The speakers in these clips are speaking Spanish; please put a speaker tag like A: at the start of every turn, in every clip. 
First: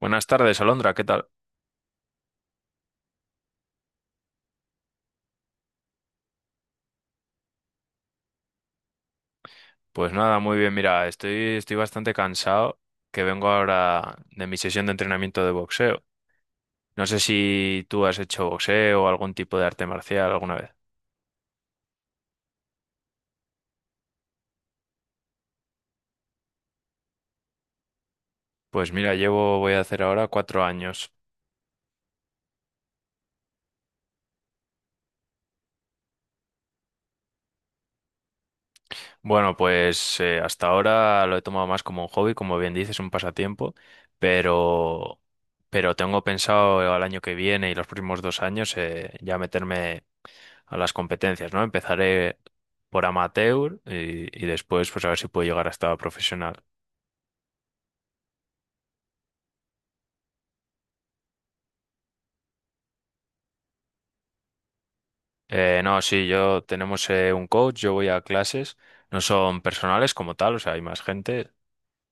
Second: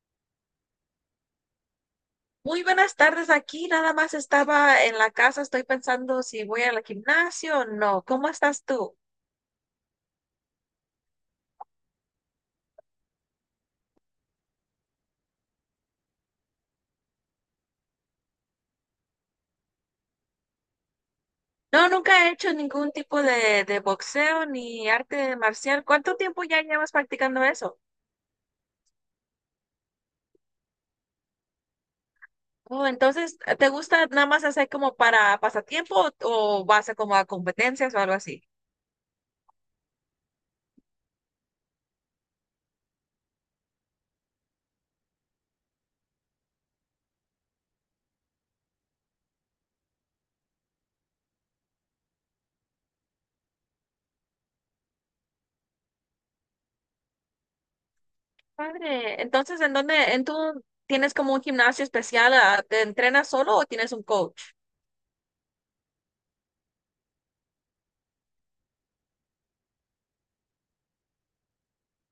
A: Buenas tardes, Alondra, ¿qué tal?
B: Muy buenas tardes aquí. Nada más estaba en la casa. Estoy pensando si voy al gimnasio o no. ¿Cómo estás tú?
A: Pues nada, muy bien, mira, estoy bastante cansado, que vengo ahora de mi sesión de entrenamiento de boxeo. No sé si tú has hecho boxeo o algún tipo de arte marcial alguna vez.
B: No, nunca he hecho ningún tipo de boxeo ni arte marcial. ¿Cuánto tiempo ya llevas practicando eso?
A: Pues mira, voy a hacer ahora cuatro años.
B: Oh, entonces, ¿te gusta nada más hacer como para pasatiempo o vas a como a competencias o algo así?
A: Bueno, pues hasta ahora lo he tomado más como un hobby, como bien dices, un pasatiempo, pero, pero tengo pensado al año que viene y los próximos dos años, ya meterme a las competencias, ¿no? Empezaré por amateur y después pues a ver si puedo llegar hasta profesional.
B: Padre, entonces, ¿ en tú tienes como un gimnasio especial? ¿Te entrenas solo o tienes un coach?
A: No, sí, yo tenemos un coach, yo voy a clases, no son personales como tal, o sea, hay más gente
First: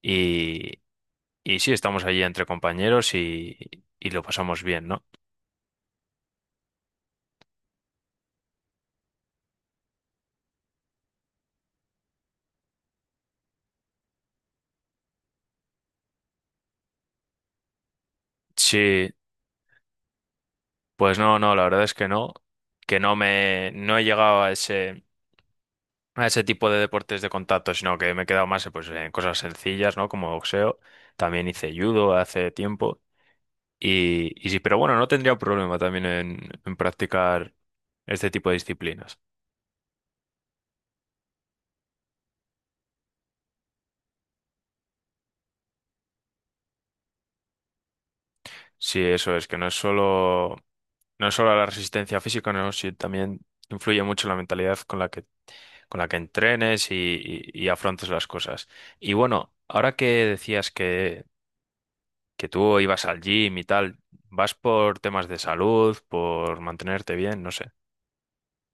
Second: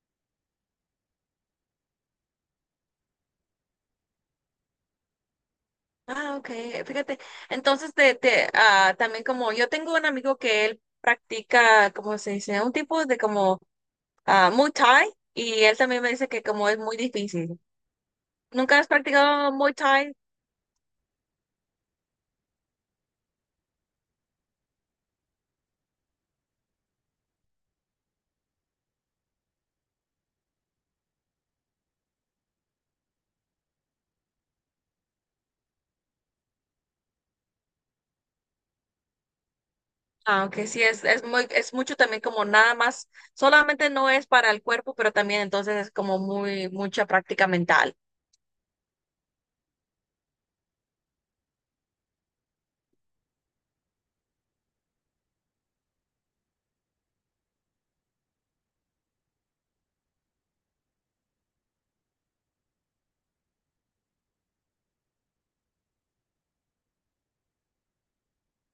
A: y, y sí, estamos allí entre compañeros y lo pasamos bien, ¿no?
B: Ah, ok, fíjate. Entonces, también como yo tengo un amigo que él practica, ¿cómo se dice? Un tipo de como Muay Thai, y él también me dice que como es muy difícil. ¿Nunca has
A: Sí,
B: practicado Muay Thai?
A: pues no, no, la verdad es que no me, no he llegado a ese tipo de deportes de contacto, sino que me he quedado más pues, en cosas sencillas, ¿no? Como boxeo, también hice judo hace tiempo. Y sí, pero bueno, no tendría problema también en practicar este tipo de disciplinas.
B: Aunque sí es es mucho también, como nada más, solamente no es para el cuerpo, pero también entonces es como muy, mucha práctica mental.
A: Sí, eso es, que no es solo, no es solo la resistencia física, no, sí, también influye mucho la mentalidad con la que entrenes y afrontes las cosas. Y bueno, ahora que decías que tú ibas al gym y tal, ¿vas por temas de salud, por mantenerte bien? No sé.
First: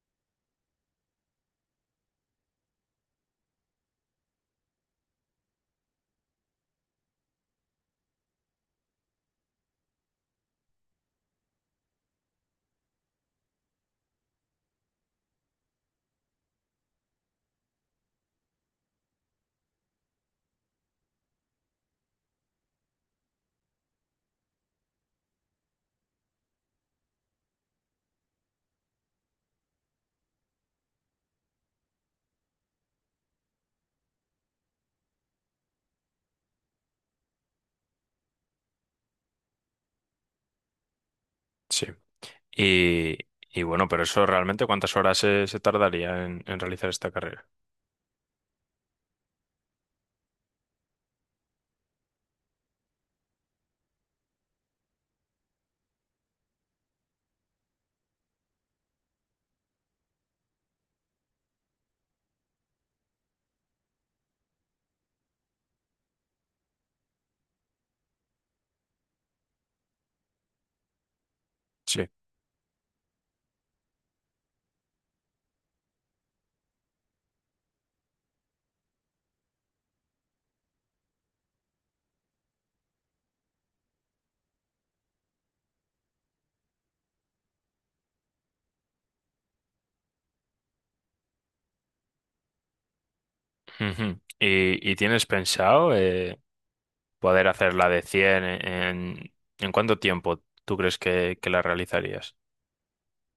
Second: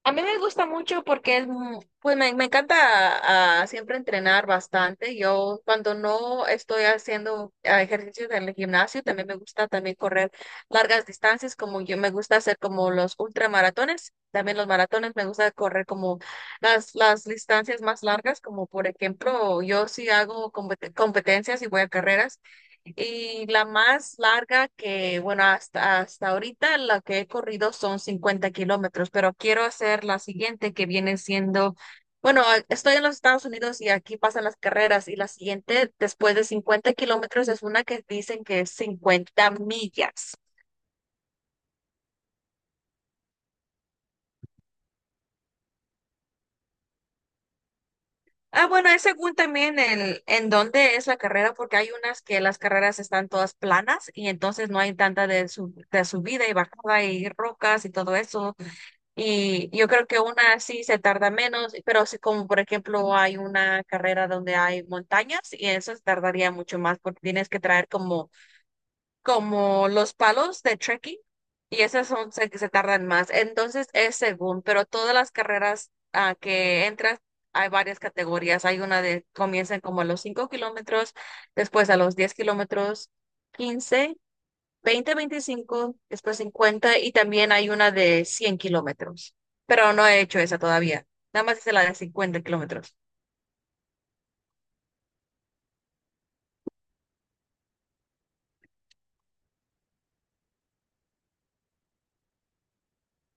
B: A mí me gusta mucho porque pues me encanta siempre entrenar bastante. Yo cuando no estoy haciendo ejercicios en el gimnasio, también me gusta también correr largas distancias. Como yo me gusta hacer como los ultramaratones, también los maratones, me gusta correr como las distancias más largas. Como por ejemplo, yo sí hago competencias y voy a carreras. Y la más larga bueno, hasta ahorita la que he corrido son 50 kilómetros, pero quiero hacer la siguiente que viene siendo, bueno, estoy en los Estados Unidos y aquí pasan las carreras, y la siguiente después de 50 kilómetros es una que dicen que es 50 millas.
A: Sí. Y, y bueno, pero eso realmente, ¿cuántas horas se tardaría en realizar esta carrera?
B: Ah, bueno, es según también en dónde es la carrera, porque hay unas que las carreras están todas planas y entonces no hay tanta de subida y bajada y rocas y todo eso. Y yo creo que una sí se tarda menos, pero si como por ejemplo hay una carrera donde hay montañas y eso, se tardaría mucho más, porque tienes que traer como, como los palos de trekking, y
A: Sí.
B: esas se tardan más. Entonces es según, pero todas las carreras a que entras hay varias categorías. Hay una de comienzan como a los 5 kilómetros, después a los 10 kilómetros, 15, 20, 25, después 50, y también hay una de 100 kilómetros. Pero no he hecho esa todavía. Nada más hice la de 50 kilómetros.
A: Ujú. ¿Y tienes pensado, poder hacer la de 100 en cuánto tiempo tú crees que la realizarías?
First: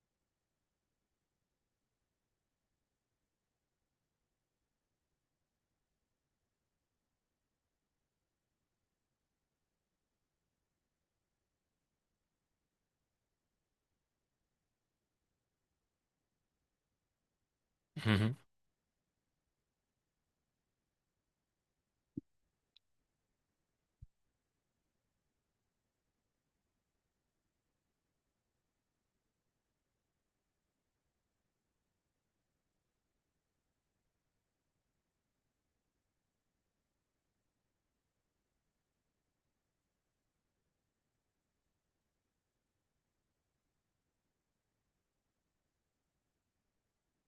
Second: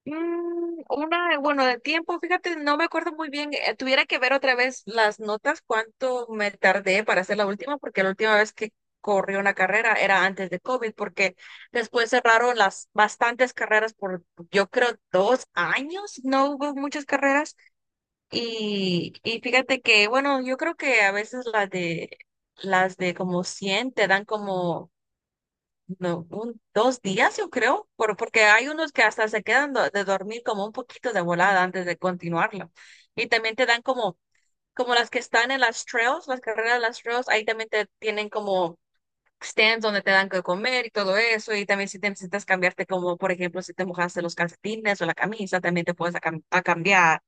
B: Una, bueno, de tiempo, fíjate, no me acuerdo muy bien. Tuviera que ver otra vez las notas, cuánto me tardé para hacer la última, porque la última vez que corrí una carrera era antes de COVID, porque después cerraron las bastantes carreras por, yo creo, 2 años, no hubo muchas carreras.
A: Ujú.
B: Y fíjate que, bueno, yo creo que a veces las de como 100 te dan como no, un, 2 días, yo creo, por, porque hay unos que hasta se quedan de dormir como un poquito de volada antes de continuarlo. Y también te dan como, las que están en las trails, las carreras de las trails, ahí también te tienen como stands donde te dan que comer y todo eso. Y también si te necesitas cambiarte, como por ejemplo, si te mojaste los calcetines o la camisa, también te puedes a cambiar.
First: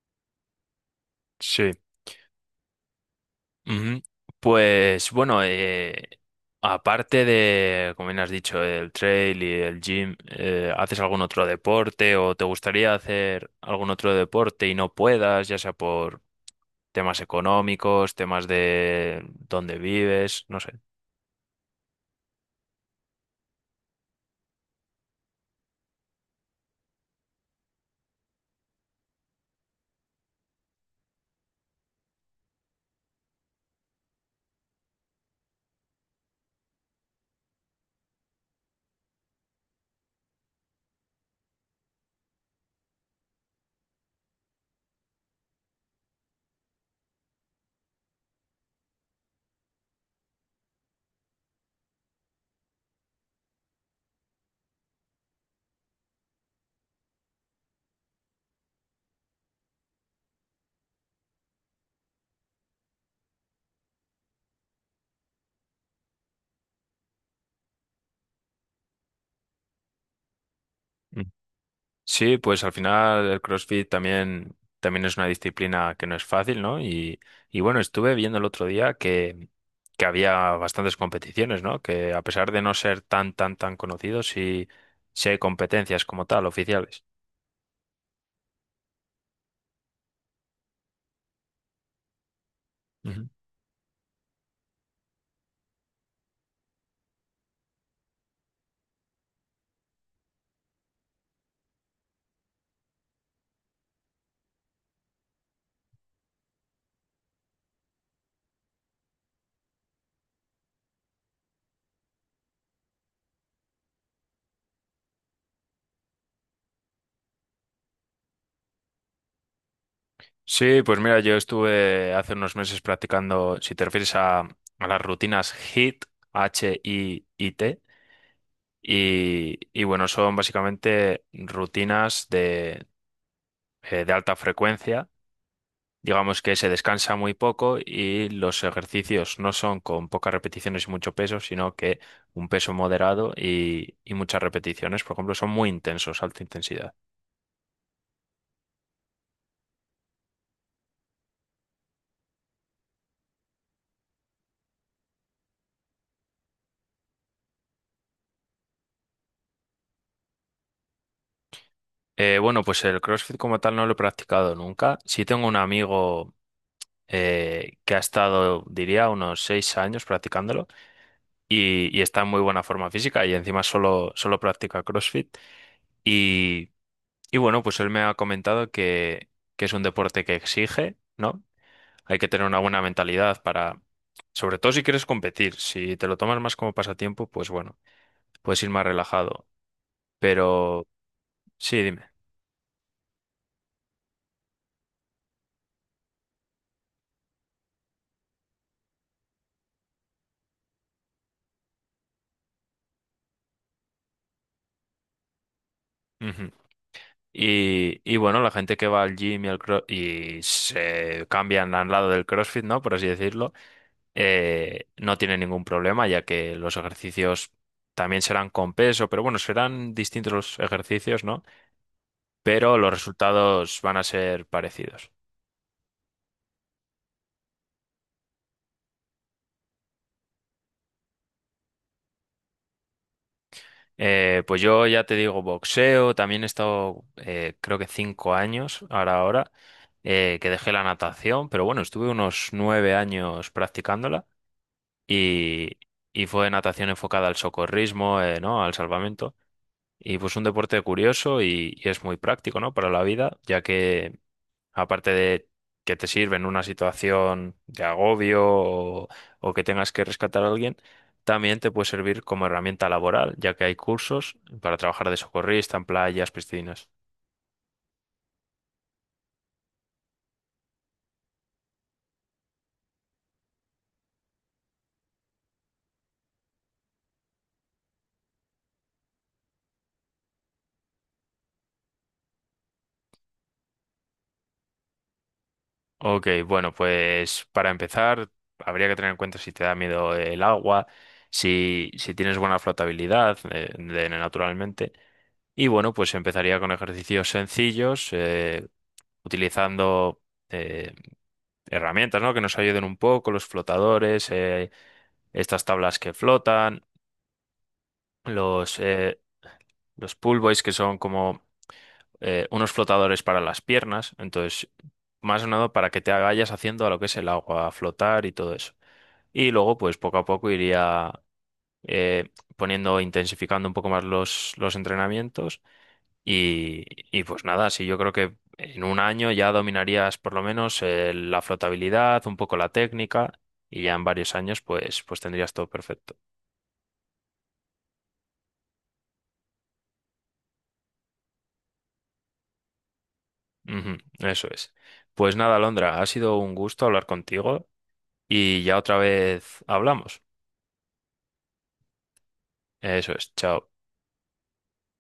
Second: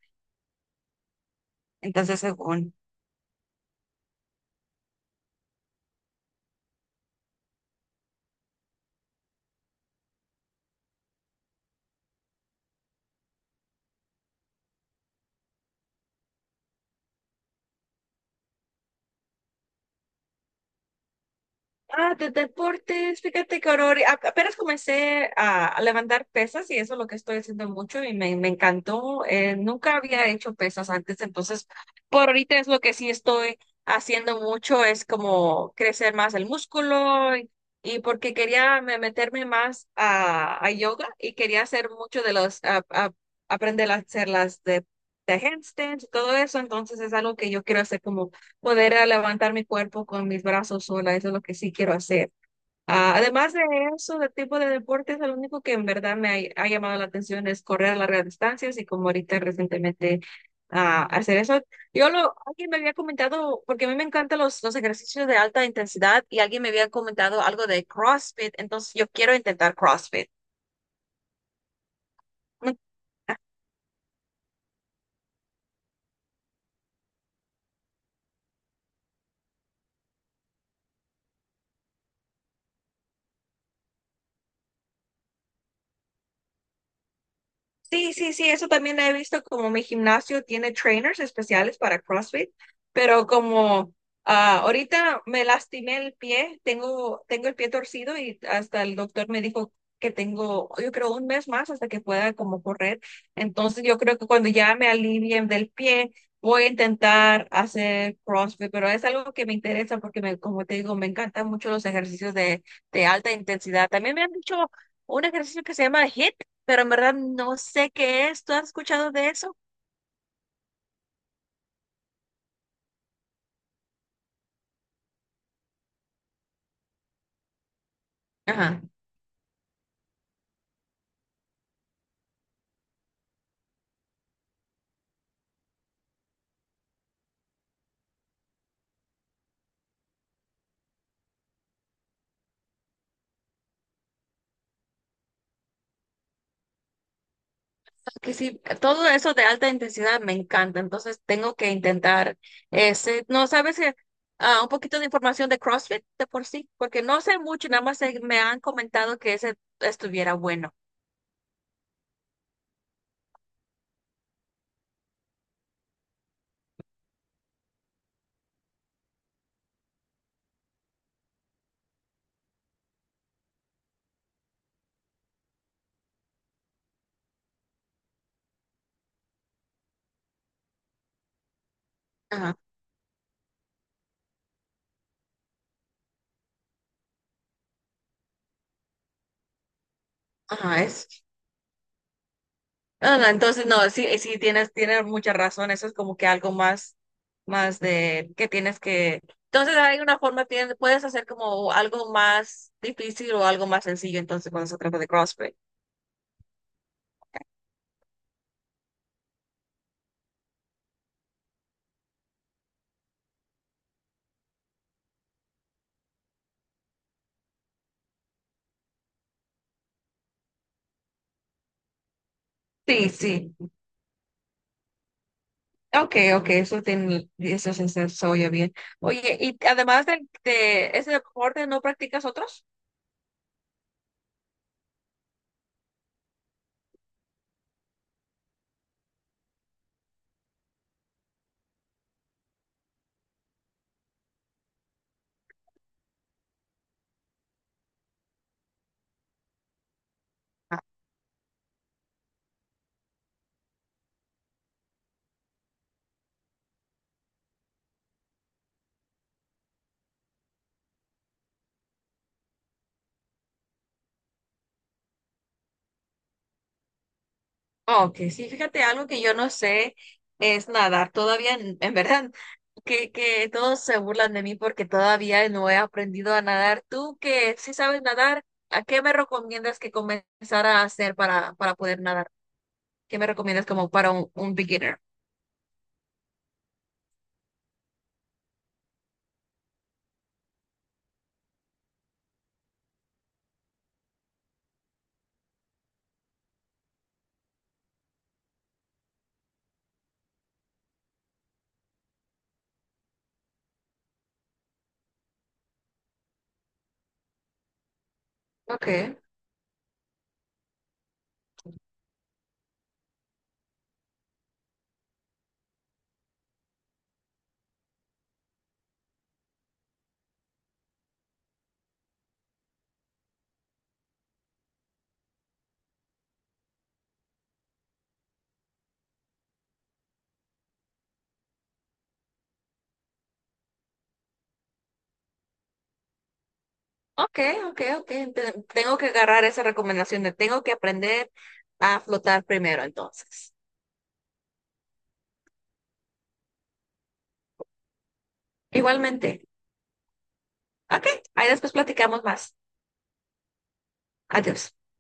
A: Sí.
B: Entonces, según.
A: Ujú. Pues bueno, aparte de, como bien has dicho, el trail y el gym, ¿haces algún otro deporte o te gustaría hacer algún otro deporte y no puedas, ya sea por temas económicos, temas de dónde vives, no sé?
B: Ah, de deportes, fíjate que apenas comencé a levantar pesas y eso es lo que estoy haciendo mucho, y me encantó. Nunca había hecho pesas antes, entonces por ahorita es lo que sí estoy haciendo mucho, es como crecer más el músculo, y porque quería meterme más a yoga, y quería hacer mucho de aprender a hacer las de handstands y todo eso. Entonces es algo que yo quiero hacer como poder a levantar mi cuerpo con mis brazos sola, eso es lo que sí quiero hacer. Ah, además de eso, de tipo de deportes, el único que en verdad me ha llamado la atención es correr largas distancias, y como ahorita recientemente hacer eso. Alguien me había comentado, porque a mí me encantan los ejercicios de alta intensidad, y alguien me había comentado algo de CrossFit, entonces yo quiero intentar CrossFit.
A: Sí, pues al final el CrossFit también, también es una disciplina que no es fácil, ¿no? Y bueno, estuve viendo el otro día que había bastantes competiciones, ¿no? Que a pesar de no ser tan, tan, tan conocidos, sí, sí hay competencias como tal, oficiales.
B: Sí, sí, sí, eso también he visto, como mi gimnasio tiene trainers especiales para CrossFit,
A: Ujú.
B: pero como ahorita me lastimé el pie, tengo el pie torcido, y hasta el doctor me dijo que tengo, yo creo, un mes más hasta que pueda como correr. Entonces yo creo que cuando ya me alivien del pie, voy a intentar hacer CrossFit, pero es algo que me interesa porque me, como te digo, me encantan mucho los ejercicios de alta intensidad. También me han dicho un ejercicio que se llama HIIT, pero en verdad no sé qué es. ¿Tú has escuchado de eso?
A: Sí, pues mira, yo estuve hace unos meses practicando, si te refieres a las rutinas HIIT, HIIT,
B: Ajá.
A: y bueno, son básicamente rutinas de alta frecuencia. Digamos que se descansa muy poco y los ejercicios no son con pocas repeticiones y mucho peso, sino que un peso moderado y muchas repeticiones, por ejemplo, son muy intensos, alta intensidad.
B: Que sí, todo eso de alta intensidad me encanta, entonces tengo que intentar ese. No sabes que, un poquito de información de CrossFit de por sí, porque no sé mucho, nada más me han comentado que ese estuviera bueno.
A: Bueno, pues el CrossFit como tal no lo he practicado nunca. Sí tengo un amigo, que ha estado, diría, unos seis años practicándolo, y está en muy buena forma física y encima solo practica CrossFit. Y, y bueno, pues él me ha comentado que es un deporte que exige, ¿no? Hay que tener
B: Ajá.
A: una buena mentalidad para, sobre todo si quieres competir, si te lo tomas más como pasatiempo, pues bueno, puedes ir más relajado.
B: Ajá,
A: Pero
B: es.
A: sí, dime.
B: No, entonces, no, sí, sí, tienes mucha razón. Eso es como que algo más, más de que tienes que. Entonces, hay una forma, puedes hacer como algo más difícil o algo más sencillo, entonces, cuando se trata de CrossFit.
A: Ujú. Y bueno, la gente que va al gym y, y se cambian al lado del CrossFit, ¿no? Por así decirlo, no tiene ningún problema, ya que los ejercicios también serán con peso, pero bueno, serán distintos los ejercicios, ¿no? Pero los
B: Sí, sí.
A: resultados van a ser parecidos.
B: Okay, okay, eso, tiene, eso se, se- se oye bien. Oye, y además de ese deporte, ¿no practicas otros?
A: Pues yo ya te digo, boxeo, también he estado, creo que cinco años, ahora ahora, que dejé la natación, pero bueno, estuve unos nueve años practicándola, y, y fue natación enfocada al socorrismo, ¿no? Al salvamento. Y pues un deporte curioso y es muy práctico, ¿no? Para la vida, ya que, aparte de que te sirve en una situación de agobio, o que tengas que rescatar a alguien, también te puede servir como herramienta laboral, ya que hay cursos para trabajar de socorrista en playas, piscinas.
B: Ok, sí, fíjate, algo que yo no sé es nadar. Todavía, en verdad, que todos se burlan de mí porque todavía no he aprendido a nadar. Tú que sí sabes nadar, ¿a qué me recomiendas que comenzara a hacer para, poder nadar? ¿Qué me recomiendas como para un beginner?
A: Ok, bueno, pues para empezar, habría que tener en cuenta si te da miedo el agua, si tienes buena flotabilidad, naturalmente. Y bueno, pues empezaría con ejercicios sencillos, utilizando eh, herramientas, ¿no? Que nos ayuden un poco, los flotadores, estas tablas que flotan, los,
B: Ok,
A: eh, los pull buoys que son como, unos flotadores para las piernas, entonces más o menos para que te vayas haciendo a lo que es el agua, a flotar y todo eso. Y luego pues poco a poco iría, eh, poniendo, intensificando un poco más los entrenamientos. Y, y pues nada, sí, yo creo que en un año ya dominarías por lo menos, la flotabilidad, un poco la técnica, y ya en varios años pues, pues tendrías todo perfecto.
B: ok, ok, ok. Tengo que agarrar esa recomendación de tengo que aprender a flotar primero, entonces.
A: Ujú, eso es. Pues nada, Alondra, ha sido un gusto hablar contigo y ya otra
B: Igualmente.
A: vez hablamos.
B: Ok, ahí después platicamos más.
A: Eso es, chao.
B: Adiós.